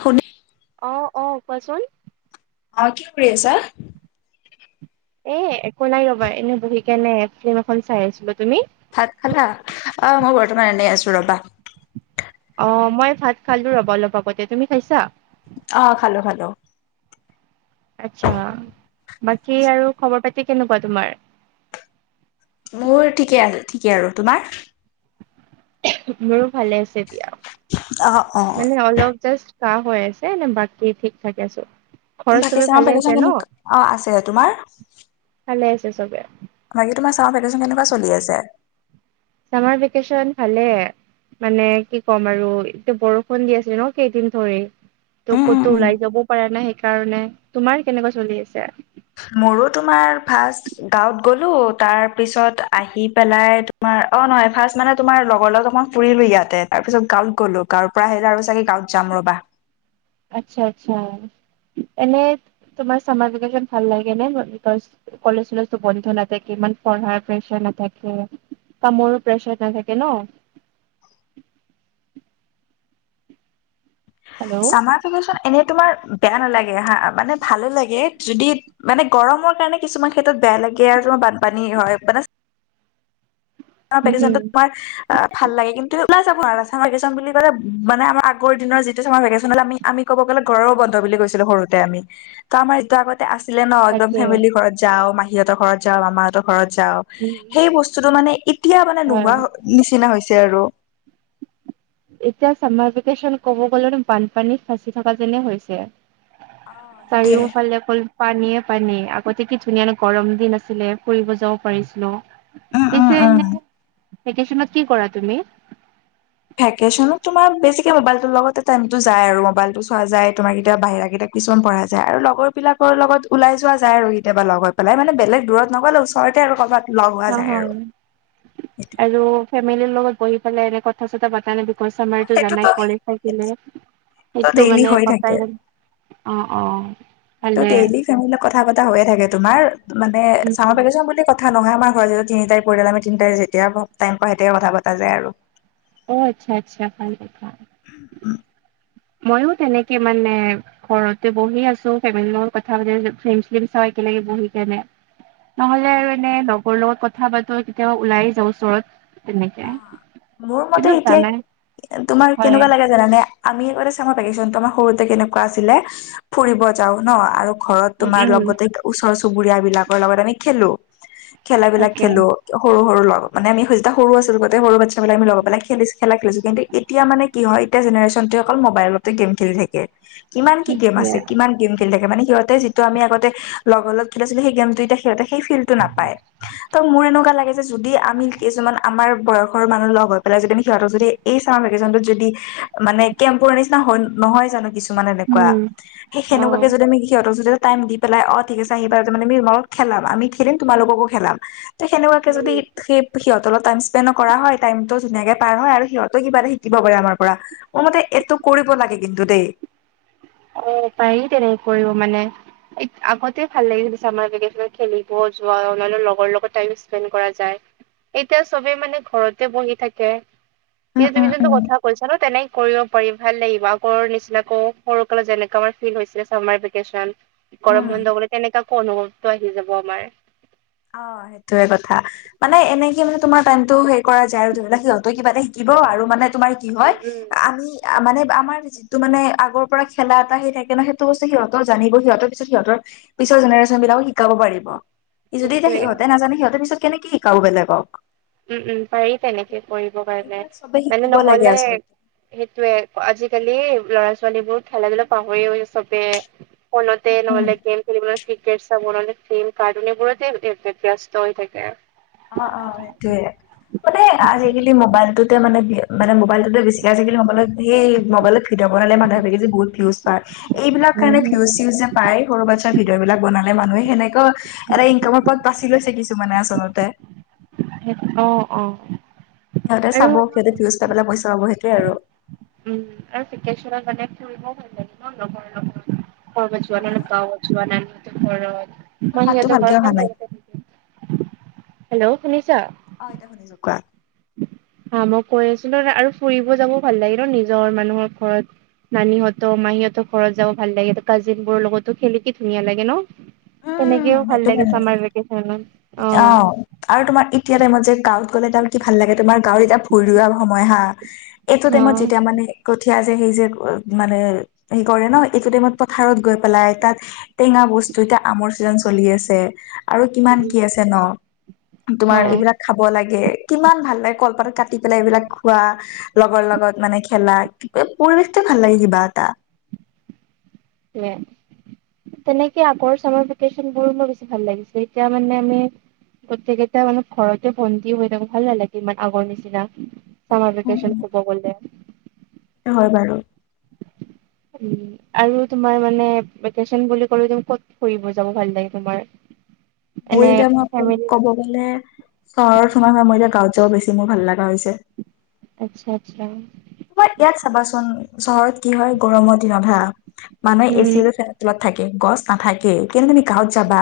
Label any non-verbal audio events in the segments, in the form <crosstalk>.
শুনি অ অ কোৱাচোন অ কি কৰি আছা? এ একো নাই ৰবা এনে বহি কেনে ফিল্ম এখন চাই আছিলো তুমি। ভাত খালা অ মই বৰ্তমান এনেই আছো ৰবা। অ মই ভাত খালো ৰব অলপ আগতে তুমি খাইছা। অ খালো খালো। আচ্ছা বাকী আৰু খবৰ পাতি কেনেকুৱা তোমাৰ। মোৰ ঠিকে আৰু ঠিকে আৰু তোমাৰ। মোৰো ভালে আছে দিয়া অ অ মানে অলপ জাছ। কাহ হৈ আছে নে বাকী ঠিক থাকে আছো। ঘৰত বাকি চবে চামাৰ ভালে আছে ভেকেচন ন? কেনেকুৱ, অ‌ আছে তোমাৰ। ভালে আছে চবে। বাকী তোমাৰ চামাৰ ভেকেচন কেনেকুৱা চিলি আছে। চামাৰ ভেকেচন ভালে। মানে কি ক'ম আৰু এটো বৰষুণ দি আছে ন কেইদিন ধৰি। ত উম উম ক'তো উম। ওলাই যাবও পাৰা নাই সেইকাৰণে তোমাৰ কেনেকুৱা চলি আছে। মোৰো তোমাৰ ফাৰ্ষ্ট গাঁৱত গ'লো তাৰ পিছত আহি পেলাই তোমাৰ অ নহয় ফাৰ্ষ্ট মানে তোমাৰ লগৰ লগত অকন ফুৰিলো ইয়াতে তাৰ পিছত গাঁৱত গ'লো গাঁৱৰ পৰা আহিলে আৰু চাগে গাঁৱত যাম ৰবা। আচ্ছা আচ্ছা এনে তোমাৰ চামাৰ ভিকেচন ভাল লাগে নে বিকৌজ কলেজ চলেজো বন্ধ নাথাকে ইমান পঢ়াৰ প্ৰেচাৰ নাথাকে। কামৰো প্ৰেছাৰ নাথাকে ন। হেল্ল' চামাৰ ভেকেশচন এনেই তোমাৰ বেয়া নালাগে হা মানে ভালো লাগে যদি। মানে গৰমৰ কাৰণে কিছুমান ক্ষেত্ৰত বেয়া লাগে আৰু তোমাৰ বানপানী হয় মানে। তোমাৰ উম হম পেকেছনটোত তোমাৰ। অ ভাল লাগে কিন্তু ওলাই যাব আৰু ভেকেচন বুলি ক'লে মানে আমাৰ আগ দিনৰ যিটো চমাৰ ভেকেচনলে আমি। আমি ক'ব গ'লে ঘৰৰ বন্ধ বুলি কৈছিলো সৰুতে আমি। আমাৰ এতিয়া আগতে আছিলে ন একদম তাকে ফেমিলিৰ ঘৰত যাও মিহীহঁতৰ ঘৰত যাও মামাহঁতৰ ঘৰত যাও। উম উম সেই বস্তুটো মানে ইতিয়া মানে হয় নোহোৱা নিচিনা হৈছে আৰু। এতিয়া চামাৰ ভেকেশচন কব গ'লেও বানপানীত ফাঁচি থকা যেনে হৈছে। অ সেইটোয়ে চাৰিওফালে অকল পানীয়েে পানীয়ে আগতে কি ধুনীয়া ন গৰম দিন আছিলে ফুৰিব যাব পাৰিছিলো। উম উম পিছে উম এনে ভেকেচনত কি কৰা তুমি? ভেকেশচনত তোমাৰ বেছিকে মোবাইলতো লগতে টাইমটো যায় আৰু মোবাইল টো চোৱা যায় তোমাৰ কেতিয়া বাহিৰা কেইটা কিছুমান পঢ়া যায় আৰু লগৰ বিলাকৰ লগত ওলাই যোৱা যায় আৰু কেতিয়াবা লগৰ পেলাই মানে বেলেগ দূৰত নগলেও ওচ ৰতে আৰু ক'বাত। অ হ সেইটোৱে আৰু ফেমেলিৰ লগত বহি পেলাই এনে কথা চথা পাতা নে তু অ', ছামাৰটো সেইটোতো জানাই কলেজ থাকিলে, সেইটোতো সেইটো ডেইলি মানে হৈ থাকে পাপাই অ অ সেইটো ভালে ডেইলি ফেমিলি কথা পতা হৈয়ে থাকে তোমাৰ মানে উম চামৰ উম ভেকেচন বুলি ক কথা নহয় আমাৰ ঘৰত যদি তিনিটাই পৰিয়াল, আমি তিনিতাই যেতিয়াই টাইম পাও সেতিয়াই কথা পতা যায় আৰু। অ আচ্ছা আচ্ছা ভালে ভা। উম ময়ো তেনেকে মানে ঘৰতে বহি আছো ফেমেলিৰ লগত কথা পাতি আছো ফ্লিম চিলিম চাই একেলগে বহি কেনে। অ নহলে আৰু এনে লগৰ লগত কথা পাতো কেতিয়াবা ওলাই যাও ওচৰত। তেনেকে অ মোৰ মতে কিন্তু এতিয়া জানাই তোমাৰ হয় কেনেকুৱা লাগে জানানে? আমি আগতে চামাৰ ভেকেশনটো আমাৰ সৰুতে কেনেকুৱা আছিলে ফুৰিব যাও ন আৰু ঘৰত উম তোমাৰ উম লগতে ওচৰ চুবুৰীয়া বিলাকৰ লগত আমি খেলো, খেলা বিলাক তাকে খেলো। সৰু-সৰু লগ, মানে আমি সইচদা সৰু আছিলো গোটেই সৰু বাচ্ছাবিলাক আমি লগ পেলাই খেলিছো খেলা খেলিছো, কিন্তু এতিয়া মানে কি হয় এতিয়া জেনেৰেচনটোৱে অকল মবাইলত তে গেম খেলি থাকে, কিমান কি গেম আছে, সেইটোৱে কিমান গেম খেলি থাকে মানে সিহঁতে যিটো আমি আগতে লগৰ লগ খেলিছিলো সেই গেমটো এতিয়া সিহঁতে সেই ফিল্টো নাপায়। ত মোৰ এনেকুৱা লাগে যে, যদি আমি কিছুমান আমাৰ বয়সৰ মানুহ লগ হৈ পেলাই যদি, আমি সিহঁতৰ যদি এই চামাৰ ভেকেশচনতোত যদি মানে কেম্পুৰ নিচিনা হয় নহয় জানো কিছু মানে এনেকুৱা, উম সেই অ সেনেকুৱাকে যদি আমি সিহঁতক যদি এটা টাইম দি পেলাই অঁ ঠিক আছে আহিবা। তামানে যি মন খেলাবা, আমি খেলিম, তোমালোককো খেলাম। ত সেনেকুৱাকে যদি উম সেই সিয়তে তলত আইম স্পেন ন কৰা হয়, টাইমটো ধুনীয়াকে পাৰ হয় আৰু সিহঁতো কিবা এটা শিকিব পাৰে আমাৰ পৰা। মোৰ মতে এইটো কৰিব লাগে কিন্তু দেই। অ পাৰি তেনে কৰিব মানে। এইক আগতে ভাল লাগিছিল চামাৰ ভেকেশ্যনত খেলি, ব'ল যোৱা অনান্য লগৰ লগত টাইম স্পেণ্ড কৰা যায়। এতিয়া চবে মানে ঘৰতে বহি থাকে। কি উম তুমি উম যোনটো উম কথা কৈছা ন, তেনে কৰিব পাৰি ভাল লাগিব আগৰ নিচিনাকো। সৰুকালত যেনেকা আমাৰ ফিল হৈছিলে চামাৰ ভিকেচন, উম গৰম বন্ধ গলে তেনেকা কো অনুভৱ সি যাব আমাৰ। অ সেইটোৱে কথা। মানে এনেকে মানে তোমাৰ টাইমটো সেই কৰা যায় আৰু ধৰি ল সিহঁতে কিবা এটা শিকিব আৰু মানে তোমাৰ কি হয়। উম উম। আমি মানে আমাৰ তো মানে আগৰ পৰা খেলা এটা সি থাকে ন, সেইটো বস্তু সিহঁতৰ জানিব, সিহঁতৰ পিছত সিহঁতৰ পিছৰ জেনেৰেশ্যন বিলাকো শিকাব পাৰিব। যদি এতিয়া সেইটোৱে সিহঁতে নাজানে, সিহঁতে পিছত কেনেকে শিকাব বেলেকক। উম উম পাৰি তেনেকে কৰিব কাৰণে, এইবিলাক চবে মানে শিকিব লাগে নহলে আচলতে সেইটোয়ে, আজিকালি ল'ৰা-ছোৱালীবোৰ খেলা-ধূলাত পাহৰিয়ে‌ গৈছে চবে। ফনতে উম নহলে গেম খেলিবলৈ, ক্ৰিকেট চাব নহ'লে টেম কাৰটুন এইবোৰতে ব্যস্ত হৈ থাকে। অঁ অঁ সেইটোয়ে, মানে আজিকালি মোবাইলটোতে মানে গে মানে মোবাইলতোটে বেছিকে আজিকালি মবাইলত ধেই, মবাইলত ভিদিঅ বনালে মানুহে আজিকালি বহুত ভিঊজ পায়। এইবিলাক কাৰণে উম, ভিউজ-চিউজ যে পায়, সৰু বাচ্ছা ভিডিঅ' বিলাক বনালে মানুহে, হেনেকাও এটা ইনকামৰ পথ বাছি লৈছে কিছুমানে আচলতে। অ অ। সিহঁতে চাব, আৰু সিহঁতে ভিউজ পাই পেলাই পইচা পাব সেইটোৱে আৰু। উম আৰু ভিকেচনত মানে ফুৰিবও ভাল লাগে ন লগৰ লগত। ক'ৰবাত হা হা? যোৱালেও পাওঁ। যোৱা নাই মই ত ঘৰত। তোৰ মই মাতটো সিহঁতৰ ভালকে ঘৰ অহা নাই। <unintelligible> হেল্ল' শুনিছা? অ এতিয়া শুনিছোঁ। কোৱা? অ মই কৈ আছিলোঁ ন আৰু ফুৰিব যাব ভাল লাগিল ন নিজৰ মানুহৰ ঘৰত। নানীহঁত, মাহীহঁতৰ ঘৰত যাব ভাল লাগে। কাজিন বোৰৰ লগতো খেলি কি ধুনীয়া লাগে ন? উম, তেনেকেও ভাল সেইটো লাগে কাৰণে। চামাৰ ভেকেচনত। অ। আৰু তোমাৰ এতিয়া টাইমত যে গাঁৱত গ'লে তাৰ কি ভাল লাগে, তোমাৰ গাঁৱত এতিয়া ভূঁই ৰোৱা সময় হা। এইটো টাইমত অ'। যেতিয়া মানে কঠীয়া যে সেই যে মানে হেৰি কৰে ন, এইটো টাইমত পথাৰত গৈ পেলাই তাত টেঙা বস্তু এতিয়া আমৰ ছিজন চলি আছে আৰু কিমান উম কি আছে ন। তোমাৰ উম এইবিলাক খাব লাগে, কিমান ভাল লাগে কলপাতত কাটি পেলাই এইবিলাক খোৱা। লগৰ লগত মানে খেলা, <unintelligible> পৰিৱেশটোৱে ভাল লাগে কিবা এটা। <unintelligible> তেনেকে আগৰ চামাৰ ভেকেছনবোৰ মোৰ বেছি ভাল লাগিছিল, এতিয়া মানে আমি গোটেইকেইটা মানে ঘৰতে বন্দি হৈ থাকো, ভাল নালাগে ইমান আগৰ নিচিনা। চামাৰ উম ভেকেশ্যন উম ক'ব গ'লে। হয় বাৰু। উম, আৰু তোমাৰ মানে ভেকেচন বুলি ক'লে তুমি ক'ত ফুৰিব যাব ভাল লাগে তোমাৰ। মোৰ এনে এতিয়া মই ফেমিলি ক'ব গ'লে চহৰৰ খনৰ পৰা মই এতিয়া গাঁৱত যাব বেছি মোৰ ভাল লগা হৈছে। আচ্ছা-আচ্ছা। এই ইয়াত চাবাচোন চহৰত কি হয় গৰমৰ দিনত হা, মানুহে এ উম চি লৈছে তলত থাকে, গছ নাথাকেই, কিন্তু তুমি গাঁৱত যাবা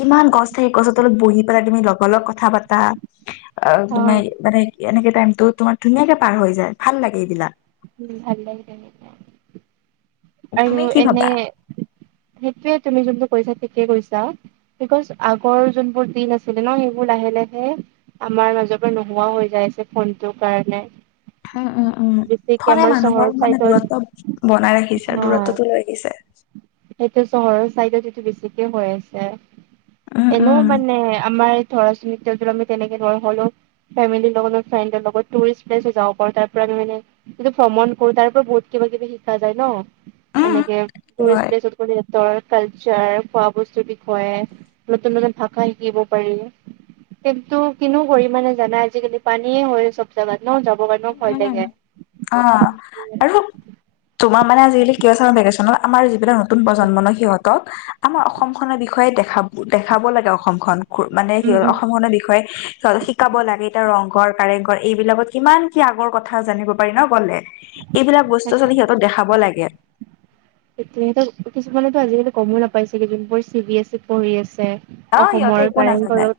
কিমান গছ থাকে, গছৰ তলত বহি পেলাই তুমি লগৰ লগত কথা পাতা। আৰু অ তুমি মানে এনেকে টাইমতো তোমাৰ ধুনীয়াকে পাৰ হৈ যায়, ভাল লাগে এইবিলাক। উম, ভাল লাগে তেনেকোৱা, আৰু তুমি কি এনে ভাবা সেইটোৱে তুমি যোনটো কৈছা ঠিকে কৈছা। বিকজ আগৰ যোনবোৰ দিন আছিলে ন, সেইবোৰ লাহে- লাহে আমাৰ মাজৰ পৰা নোহোৱা হৈ যায় আছে ফোনটোৰ কাৰণে। উম, উম, উম, বেছিকে ফোনে আমাৰ চহৰৰ মানুহৰ মানে চাইডত দূৰত্ব বনাই ৰাখিছে, হয় দূৰত্বটো লৈ আহিছে। সেইটো চহৰৰ চাইডত এইটো বেছিকে হৈ আছে। উম এনেও উম মানে আমাৰ ধৰা <unintelligible> আমি তেনেকে <unintelligible> হ'লেও ফেমিলিৰ লগত ফ্ৰেণ্ডৰ লগত টুৰিষ্ট প্লেচো যাব পাৰো, তাৰ পৰা তেনেকে <unintelligible> ভ্ৰমণ কৰো তাৰ পৰা বহুত কিবা কিবি শিকা যায় ন, উম এনেকে হয় টুৰিষ্ট প্লেচত। <unintelligible> ৰ কালচাৰ খোৱা বস্তুৰ বিষয়ে। নতুন-নতুন ভাষা শিকিব পাৰি। কিন্তু কিনো কৰিম মানে জানা আজিকালি পানীয়ে হয় চব জাগাত ন, যাবৰ কাৰণেও ভয় উম লাগে। উম অ', আৰু তোমাৰ মানে আজিকালি কিয় চামাৰ ভেকেচনত আমাৰ যিবিলাক নতুন প্ৰজন্ম ন সিহঁতক আমাৰ অসম খনৰ বিষয়ে দেখা দেখাব লাগে অসমখন। মানে উম সিহঁ উম অসমখনৰ বিষয়ে শিকাব লাগে এতিয়া ৰংঘৰ, কাৰেংঘৰ, এইবিলাকত কিমান কি আগৰ কথা জানিব পাৰি ন গ'লে, এইবিলাক বস্তু <unintelligible> তাকে সিহঁতক দেখাব লাগে। সেইটোৱে সিহঁতৰ কিছুমানেটো আজিকালি গমো নাপাই চাগে যোনবোৰ চি বি এছিত পঢ়ি আছে। অ সিহঁতে অসমৰ একো নাজানে কাৰেংঘৰক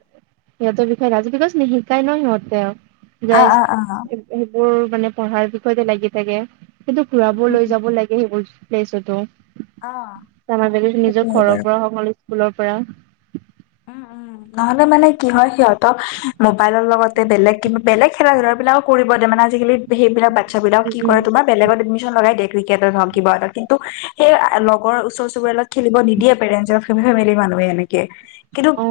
ইহঁত বিষয় নাজ, বিকজ নিহিকাই ন সিহঁতে, অ অ জাস্ত অ সেইবোৰ মানে পঢ়াৰ বিষয়তে লাগি থাকে, কিন্তু ঘুৰাবওঁ লৈ যাব লাগে সেইবোৰ প্লেছটো, অ চামাৰ ভেকেচন সেইটো নিজৰ হয় বাৰু ঘৰৰ পৰা হওঁক নহ'লে স্কুলৰ পৰা। উম, উম। নহ'লে মানে কি হয় সিঁহতক মোবাইলৰ লগতে বেলেগ কিবা বেলেগ খেলা ধুলা বিলাকো কৰিব দিয়ে মানে আজিকালি সেইবিলাক বাচ্ছা বিলাক উম কি উম কৰে তোমাক বেলেগত এডমিছন লগাই দিয়ে, ক্ৰিকেটত হওঁক কিবা এটা কিন্তু সেই লগৰ ওচৰ চুবুৰিয়া খেলিব নিদিয়ে পেৰেণ্টচে ফেমিলি মানুহে এনেকে, কিন্তু অ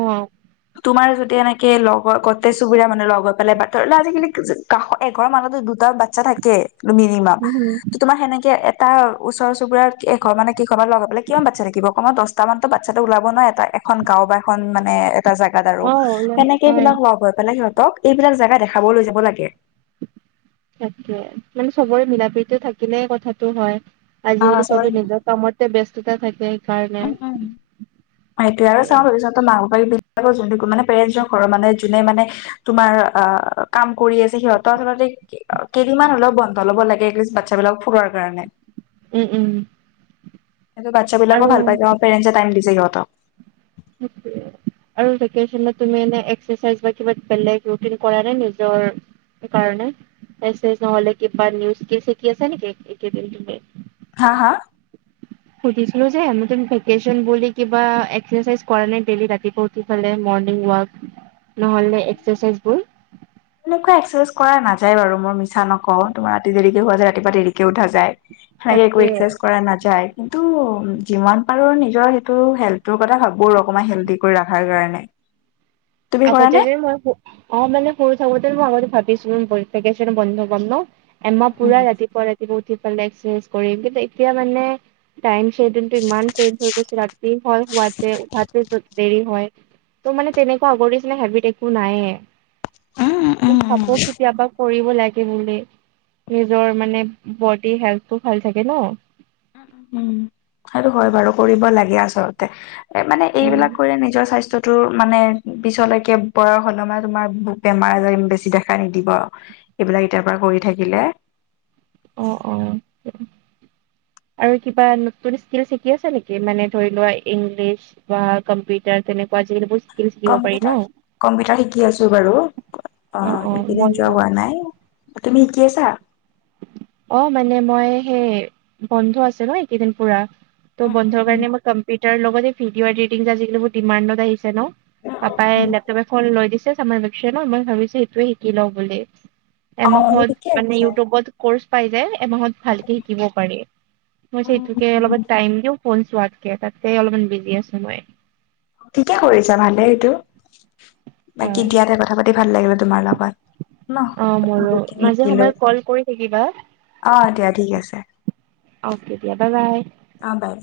তোমাৰ যদি এনেকে লগৰ গোটেই চুবুৰীয়া মানুহ লগ হৈ পেলাই <unintelligible> আজিকালি কাশ এঘৰ মানতো দুটা বাতচা থাকে মিনিমাম উম উম তোমাৰ সেনেকে এটা ওচৰ চুবুৰিয়াৰ এঘৰ মানে কেই ঘৰমান লগ হৈ পেলাই কিমান বাচ্ছা থাকিব কমেও দচ <unintelligible> বাচ্ছাটো ওলাব নোৱাৰে এটা এখন গাঁও বা এখন মানে এটা জেগাত আৰু অ সেনেকে হয় এইবিলাক হোৱা গৈ পেলাই সিহঁতক এইবিলাক জেগা দেখাব লৈ যাব লাগে। তাকে মানে চবৰে মিলা প্ৰীতি থাকিলে কথাটো হয়। অ, আজিকালি চৰি চবে নিজক কামতে ব্যস্ততা থাকে সেইকাৰণে উম, উম, সেইটোৱে, আৰু <unintelligible> বাইবিল তাকৌ যোনদিগো পেৰেনচ ঘৰ মানে যোনে মানে তোমাৰ আহ কাম কৰি আছে সিহঁত আচলতেই কেইদিনমান হ'লেও বন্ধ ল'ব লাগে একলিছ বাচ্ছা বিলাকক ফুৰোৱাৰ কাৰণে। উম উম। সেইটো বাচ্ছা বিলাকো ভাল আৰু পাইছে পেৰেণ্টছে টাইম দিছে সিহঁতক। সেইটোৱে আৰু ভেকেচনত তুমি এনে এক্সেছাই‌চ বা কিবা বেলেগ ৰুটিন কৰা নাই নিজৰ। সেই কাৰণে নহলে কি বা নিউজ শিকি আছে নেকি একেদিন তুমি? হা হা। সুধিছিলো যে ভেকেচন বুলি কিবা এক্সেচাইজ কৰা নাই ডেইলি ৰাতিপুৱা উঠ- ঠি ফালে মৰ্ণিং ৱাক। <inaudible> নহ'লে এক্সেৰচাইজ বোৰ। <inaudible> এনেকুৱা এক্সেৰচাইজ কৰা নাযায় বাৰু ম‌ই মিছা নকওঁ তোমাৰ ৰাতি দেৰিকে হোৱা যায় ৰাতিপুৱা দেৰিকে উঠা যায়। সেই একো তাকে এক্সেৰচাইজ কৰা নাযায়। কিন্তু যিমান পাৰো নিজৰ সেইটো হেল্থৰ কথা ভাবো আৰু অকমান হেলডি কৰি ৰখাৰ কাৰণে। <inaudible> কৰা আগতে নে? যে মই অ মানে সৰু থাকোতে মই আগতে ভাবিছো ভেকেচন বন্ধ পাম ন। এমাহ পুৰা উম ৰাতিপুৱা ৰাতিপুৱা উঠি পেলাই এক্সেৰচাইজ কৰিম কিন্তু এতিয়া মানে টাইম সেইদিনটো ইমান চেইঞ্জ হৈ গৈছে ৰাতি হয় হুৱাতে উঠাতে দেৰি হয়। ত মান তেনে আগৰ নিচিনা হেবিত একো নায়েই, উম উম কোন উম উম খাব কেতিয়াবা কৰিব লাগ- কি বোলে নিজৰ মানে বডি হেল্থটো ভাল থাকে ন। উম সেইটো হয় বাৰু কৰিব লাগে আচলতে এ মানে উম এইবিলাক কৰি নিজৰ স্বাস্থ্য। তোৰ মানে পিছলৈকে বয়স হলে মান তোমাৰ বেমাৰ আজাৰ বেছি দেখা নিদিব আও। সিবিলাক এতিয়াৰ পৰা কৰি থাকিলে। অ অ <inaudible> আৰু কিবা নতুন স্কিল শিকি আছে নেকি মানে ধৰি লোৱা ইংলিছ। বা কম্পিউটাৰ তেনেকুৱা জি বিছ। কম্পিউটাৰ কম্পিউটাৰ শিকি আছো বাৰু অ অ অ এইকেইদিন যোৱা ময়ো হোৱা নাই। তুমি শিকি আছা। অ মানে মই সেই বন্ধ আছে ন এইকেইদিন পুৰা ত বন্ধৰ কাৰণে মই কম- পিটাৰ লগতে ভিডিঅ' এডিটং আজিকালি বহু ডিমাণ্ডত আহিছে ন। পাপাই লেপ- তাপাই ফন লৈ দিছে চামাৰ ভেকেচন ত মই ভাবিছো সেইটোৱে শিকি লওঁ বুলি। অ মোৰ এমাহত ঠিকে মানে আছে ইয়উটউবত কৰ্চ পাই এমাহত ভালকে শিকিব পাৰি মই যে এইটোকে অলপ ট্ৰাই- টাইম দিও ফোন চোৱাতকে তাতকে অলপমান বিজি আছো মই। ঠিকে কৰিছা ভালে এইটো বাকী হয় দিয়াতে কথা পাতি ভাল লাগিলে তোমাৰ লগত। ন অ মোৰো বহুতখিনি মাজে শিকিলো সময়ে কল কৰি থাকিবা। অ দিয়া ঠিক আছে। অ কে দিয়া বাই বাই। অ বাই বাই।